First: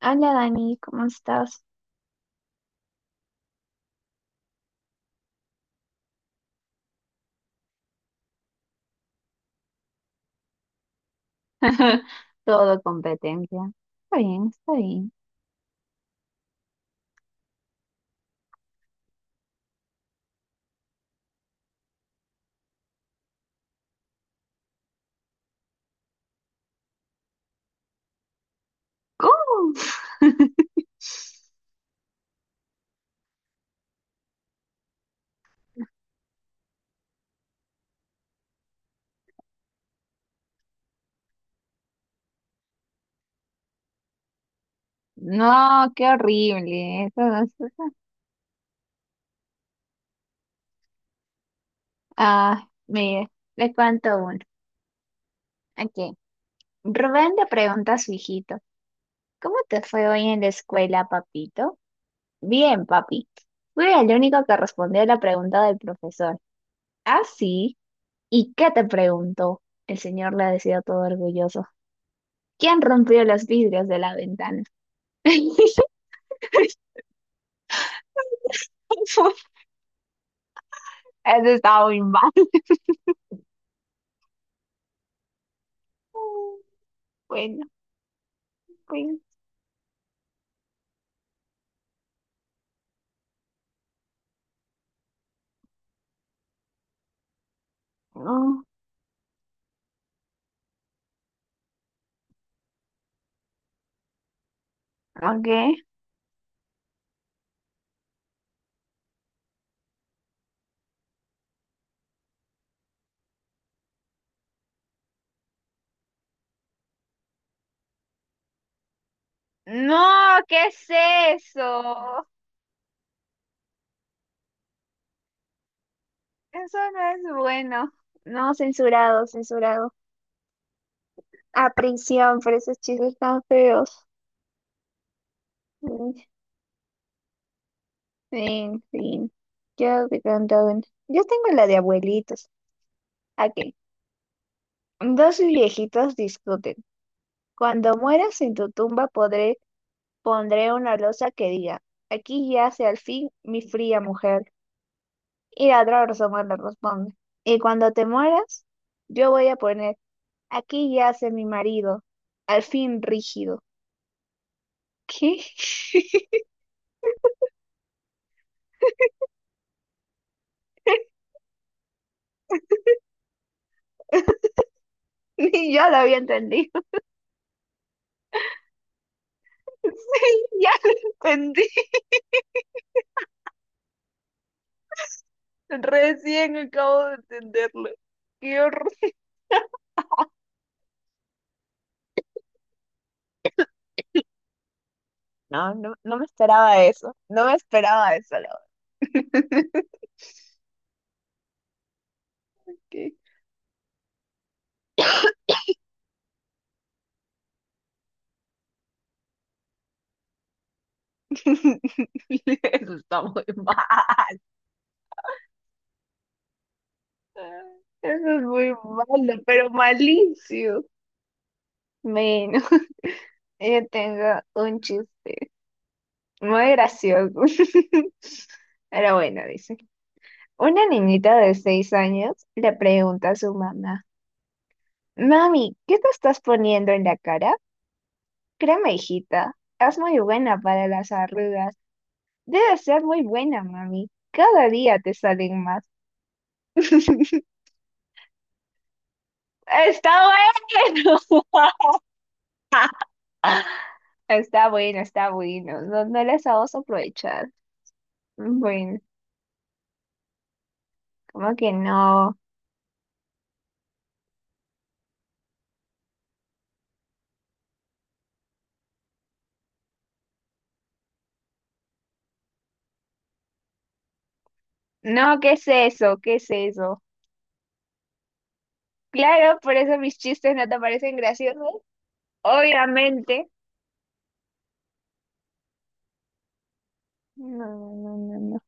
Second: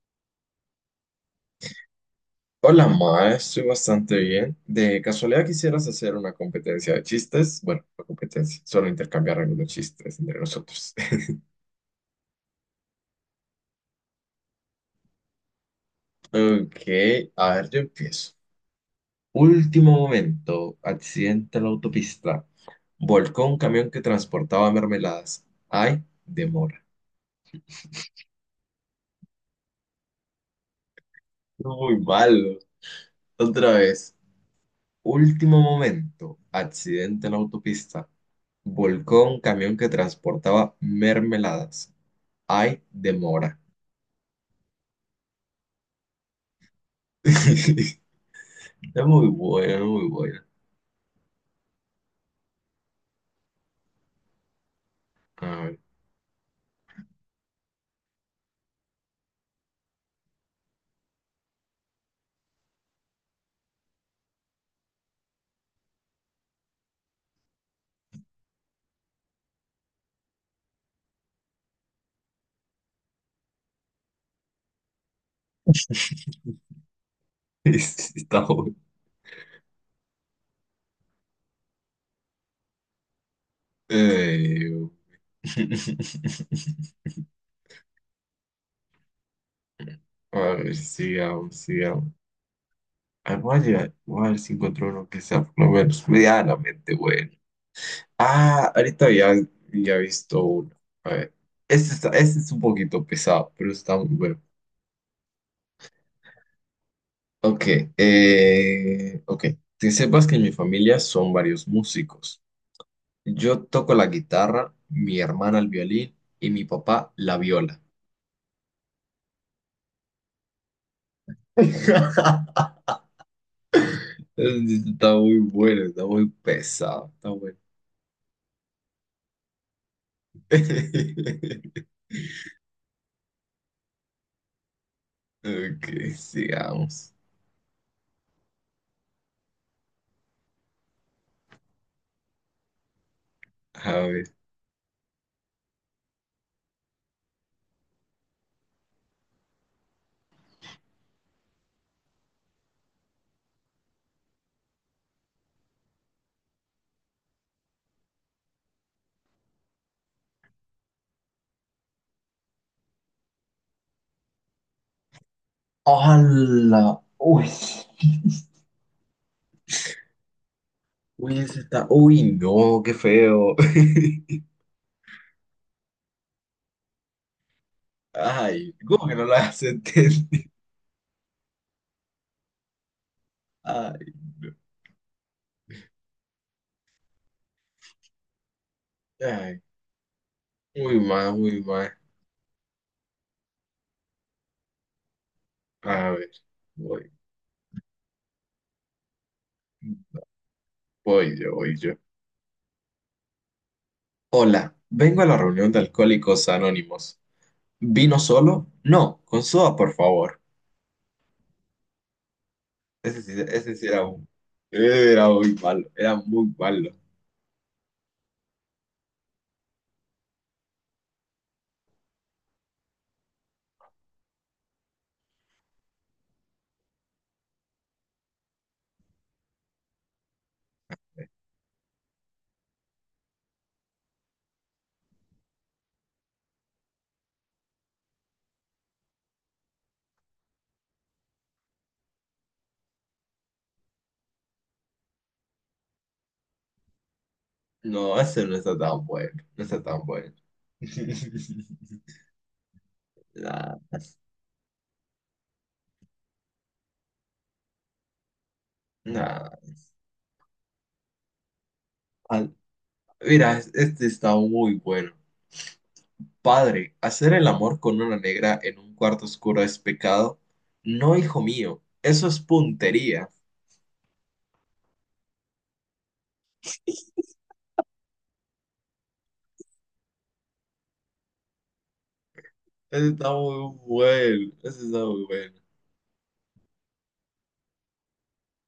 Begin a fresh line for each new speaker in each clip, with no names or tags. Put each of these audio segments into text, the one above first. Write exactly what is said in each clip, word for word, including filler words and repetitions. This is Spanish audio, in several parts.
Hola Dani, ¿cómo estás?
Hola, Ma, estoy bastante bien. De casualidad quisieras hacer una competencia de chistes. Bueno, no competencia, solo intercambiar algunos chistes entre nosotros.
Todo competencia. Está bien, está bien.
Ok, a ver, yo empiezo. Último momento, accidente en la autopista. Volcó un camión que transportaba mermeladas. Ay, demora.
¿Cómo?
Muy malo. Otra vez. Último momento, accidente en la autopista. Volcó un camión que transportaba mermeladas. Ay, demora.
No, qué horrible. Eso no es-
Es muy buena, muy buena.
Ah, mire, le cuento uno.
A ver.
Aquí. Rubén le pregunta a su hijito, ¿cómo te fue hoy en la escuela, papito? Bien, papi. Fui el único que respondió a la pregunta del profesor. ¿Ah, sí? ¿Y qué te preguntó? El señor le decía todo orgulloso. ¿Quién rompió los vidrios de la ventana?
Está bueno.
Eso estaba muy mal.
Eh,
Bueno, pues,
A ver, sigamos, sigamos. Ah, voy a llegar- voy a ver si encuentro uno que sea por lo menos medianamente bueno.
no,
Ah, ahorita ya, ya he visto uno. A ver. Este, está, este es un poquito pesado, pero está muy bueno.
ok.
Ok, eh, ok. Que sepas que en mi familia son varios músicos. Yo toco la guitarra, mi hermana el violín y mi papá la viola.
No, ¿qué es eso?
Está muy bueno, está muy
Eso no
pesado, está
es
bueno.
bueno. No, censurado, censurado. A prisión por esos chistes tan feos. Mm,
Ok, sigamos.
fin, fin. Yo te cuento una. Yo tengo la de abuelitos. Ok.
A ver.
Dos viejitos discuten. Cuando mueras en tu tumba podré, pondré una losa que diga, aquí yace al fin mi fría mujer. Y la otra persona le responde, y cuando te mueras, yo voy a poner, aquí yace mi marido, al fin rígido. ¿Qué?
¡Hala! Uy, uy, ese está. Uy, no, qué feo.
Ni yo lo había entendido.
Ay, ¿cómo que no la has
Sí,
entendido?
ya lo entendí.
Ay, no.
Recién acabo de entenderlo. Qué horror.
Ay, muy mal, muy mal.
No, no,
A
no me
ver,
esperaba
voy,
eso. No me esperaba eso, la verdad.
voy yo, voy yo.
¿Qué?
Hola, vengo a la reunión de Alcohólicos Anónimos. ¿Vino solo? No, con soda, por favor.
Eso está
Ese sí,
muy
ese sí era un-
mal.
era muy malo, era muy malo.
Eso es muy malo, pero malicio. Menos. Yo tengo un chiste muy gracioso. Pero bueno, dice. Una niñita de seis años le pregunta a su mamá, mami, ¿qué te estás poniendo en la cara? Créeme, hijita, es muy buena para las arrugas. Debe ser muy buena, mami. Cada día te salen más. Está
No, ese no está tan bueno, no está tan bueno.
bueno.
Nah,
Está bueno, está bueno. No, no les vamos a aprovechar. Bueno,
nah.
como que no.
Al- Mira, es- este está muy bueno. Padre, hacer el amor con una negra en un cuarto oscuro es pecado. No, hijo mío, eso es puntería.
No, ¿qué es eso? ¿Qué es eso? Claro, por eso mis chistes no te parecen graciosos.
Ese está
Obviamente.
muy bueno, ese está muy bueno.
No, no, no, no.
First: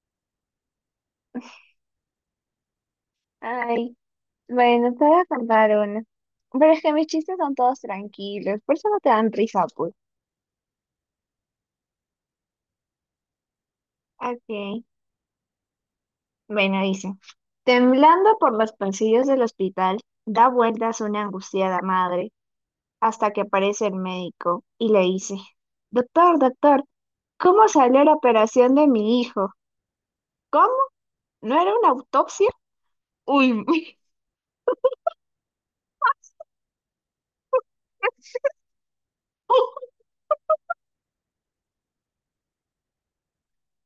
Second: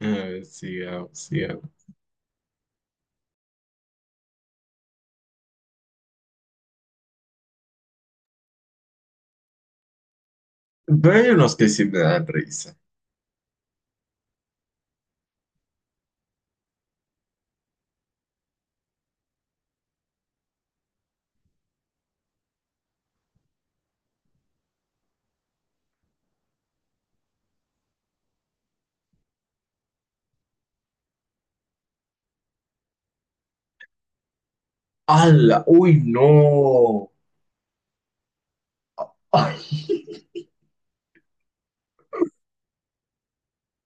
A ver, sigamos, sigamos.
Ay, bueno, te voy a contar uno. Pero es que mis chistes son todos tranquilos, por eso no te dan risa, pues.
Pero hay unos que sí me dan risa.
Ok. Bueno, dice. Temblando por los pasillos del hospital, da vueltas una angustiada madre hasta que aparece el médico y le dice, doctor, doctor, ¿cómo salió la operación de mi hijo? ¿Cómo? ¿No era una autopsia? Uy,
¡Hala! ¡Uy, no! ¡Ay!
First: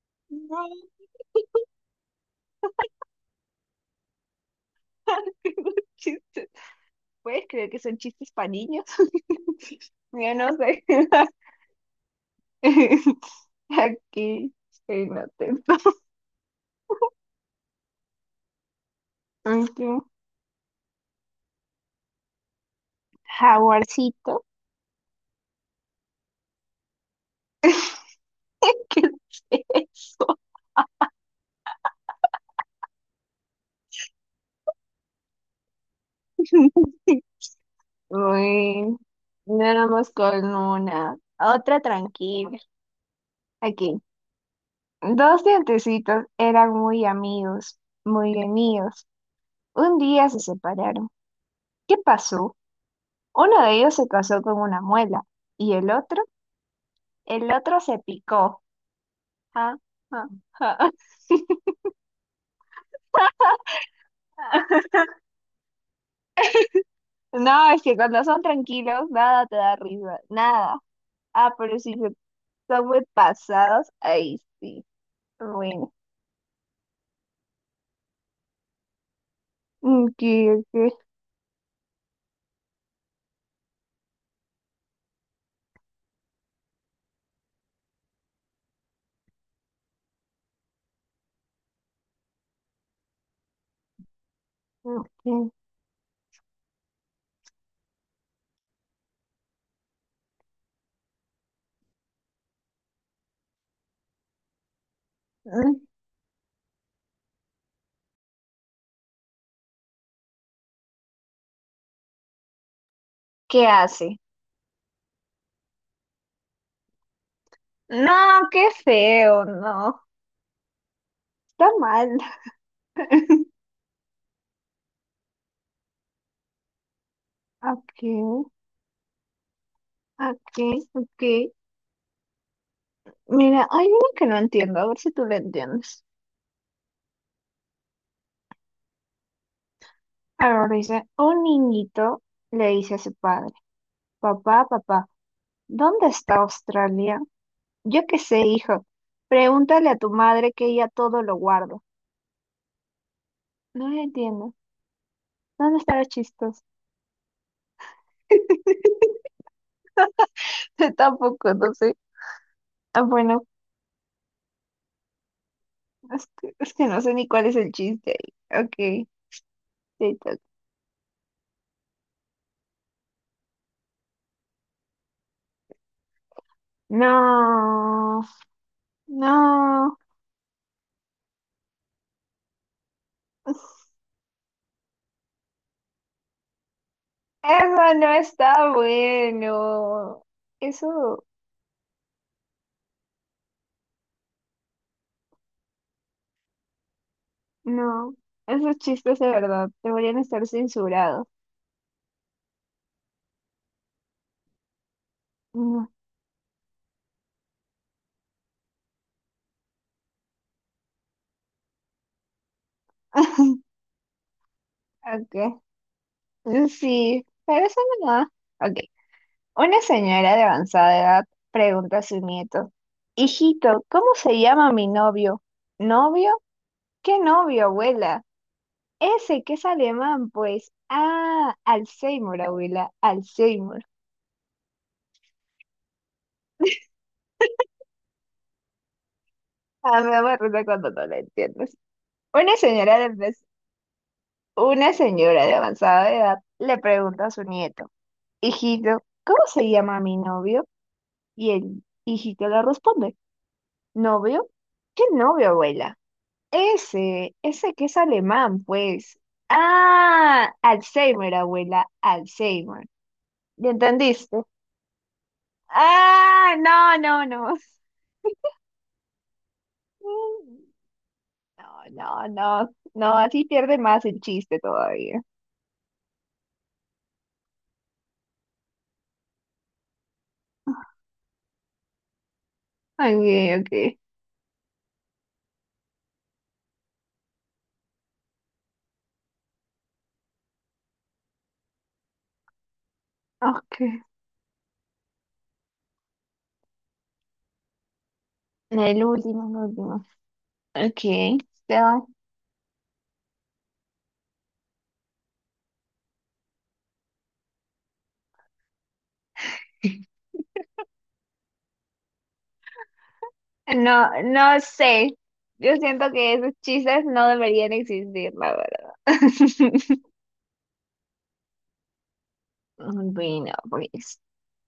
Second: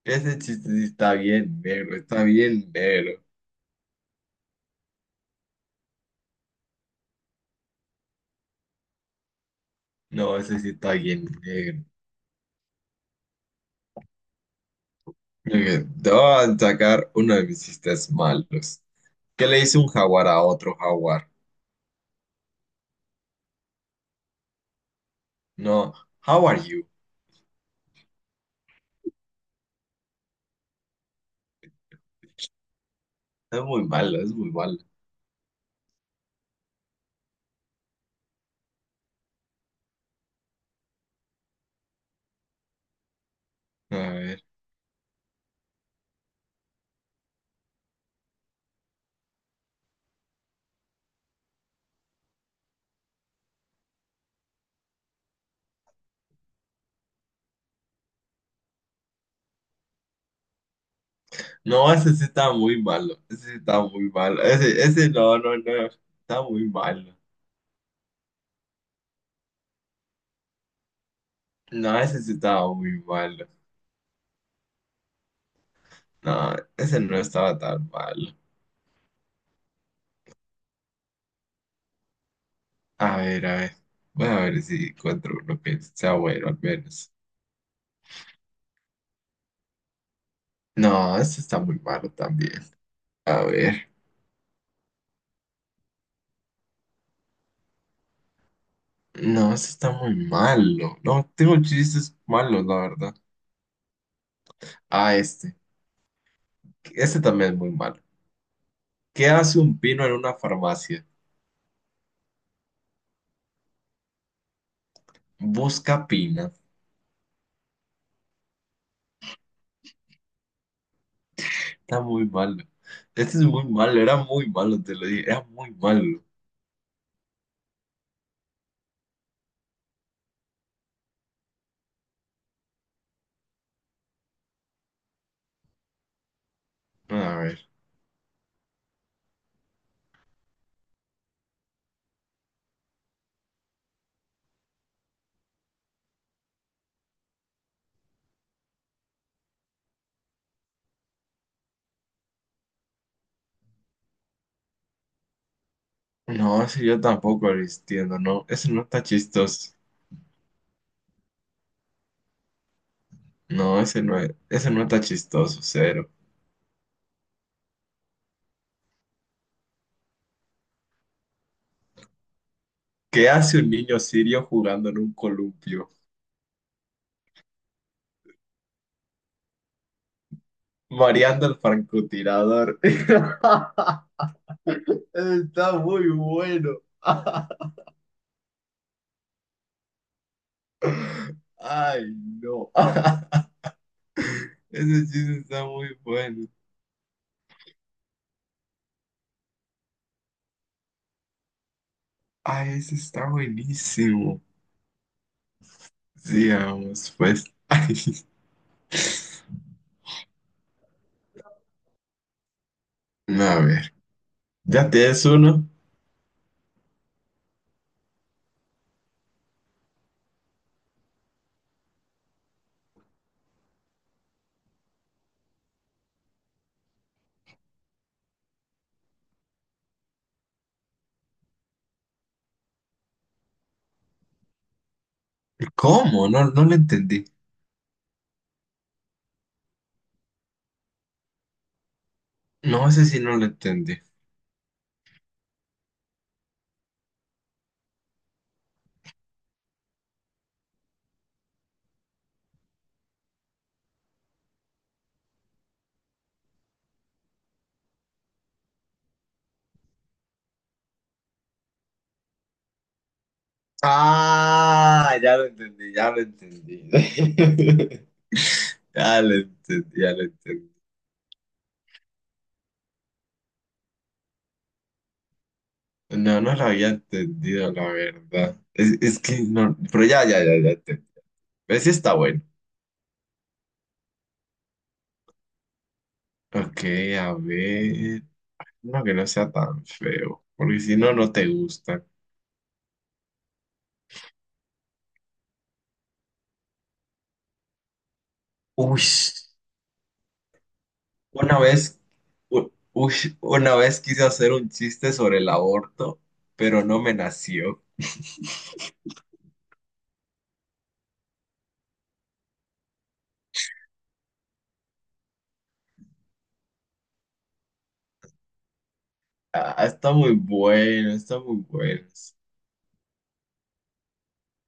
Ese
no,
chiste sí está bien negro, está bien negro.
qué buen chiste. ¿Puedes creer que son chistes para niños? Yo
No,
no
ese sí
sé.
está bien negro.
Aquí, estoy
Ok,
atento.
te voy a sacar uno de mis chistes malos. ¿Qué le dice un
Ujú.
jaguar a otro jaguar?
Jaguarcito.
No, how are you?
¿Qué es eso?
Es muy malo, es muy malo.
Uy, nada más con una. Otra tranquila.
A
Aquí.
ver.
Dos dientecitos eran muy amigos, muy amigos. Un día se separaron. ¿Qué pasó? Uno de ellos se casó con una muela y el otro, el otro se picó. Ja, ja, ja.
No, ese sí está muy malo. Ese sí está muy malo. Ese, ese no, no, no. Está muy malo.
No, es que cuando son tranquilos, nada te da risa, nada. Ah, pero si
No,
se-
ese sí estaba
son
muy
muy
mal.
pasados, ahí sí. Bueno,
No, ese no estaba tan mal.
¿qué, qué,
A ver, a ver. Voy a ver si encuentro uno que sea bueno al menos. No, ese está muy malo también. A ver. No, ese está muy malo. No, tengo chistes malos, la verdad. Ah, este. Este también es muy malo. ¿Qué hace un pino en una farmacia?
¿qué hace?
Busca pina.
No, qué feo, no. Está
Está
mal.
muy malo. Este es muy malo, era muy malo, te lo dije. Era muy malo.
Ok, ok, ok. Mira, hay una que no entiendo, a ver si tú la entiendes.
A ver.
Ahora dice, un niñito le dice a su padre, papá, papá, ¿dónde está Australia? Yo qué sé, hijo. Pregúntale a tu madre que ella todo lo guarda. No lo entiendo. ¿Dónde estará chistoso?
No, ese yo tampoco lo entiendo, no. Ese no está chistoso.
Tampoco, no sé. Ah, bueno,
No, ese no es- ese no está chistoso, cero.
es que, es que no sé ni cuál es el chiste ahí. Ok, te toca.
¿Qué hace un niño sirio jugando en un columpio?
No, no.
Mareando al francotirador. Está muy bueno.
Eso no está bueno. Eso.
Ay, no. Ese chiste está muy bueno.
No, esos chistes de verdad deberían estar censurados.
Ay, ese está buenísimo.
No.
Sigamos, pues. Ay, a ver. ¿Ya tienes
Okay.
uno?
Mm, sí, pero eso no. Ok. Una señora de avanzada edad pregunta a su nieto, hijito, ¿cómo se llama mi novio? ¿Novio? ¿Qué novio, abuela? Ese que es alemán, pues. Ah, Alzheimer, abuela, Alzheimer.
¿Cómo? No, no lo entendí.
Ah, me da acuerdo cuando no lo entiendes. Una
No,
señora
ese sí
de,
no lo entendí.
una señora de avanzada edad le pregunta a su nieto, hijito, ¿cómo se llama mi novio? Y el hijito le responde, ¿novio? ¿Qué novio, abuela? Ese, ese que es alemán, pues. Ah, Alzheimer, abuela, Alzheimer. ¿Ya entendiste?
Ah, ya lo entendí, ya lo
Ah,
entendí.
no, no, no.
Ya lo entendí, ya lo
Mm,
entendí.
no, no, no, no, así pierde más el chiste todavía.
No, no lo había entendido, la verdad. Es, es que no, pero ya, ya, ya, ya entendí. Pero sí está bueno.
Ok, ok,
Ok, a ver. No, que no sea tan feo, porque si no, no te gusta.
ok.
Uy,
El último, el último. Ok,
una
te
vez,
va.
u- uy, una vez quise hacer un chiste sobre el aborto, pero no me nació.
No, no sé. Yo siento que esos chistes no deberían existir, la verdad.
Ah, está muy bueno, está muy bueno.
Bueno, pues,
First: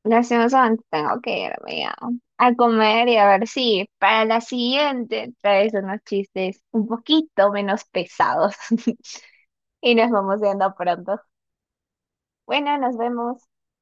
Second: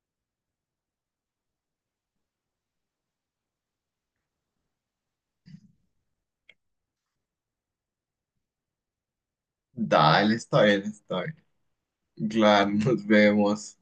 lastimosamente tengo que irme a, a comer y a ver si para la siguiente traes unos chistes un poquito menos pesados. Y nos
Dale,
vamos
está
viendo
bien,
pronto.
está bien. Claro,
Bueno, nos
nos
vemos.
vemos.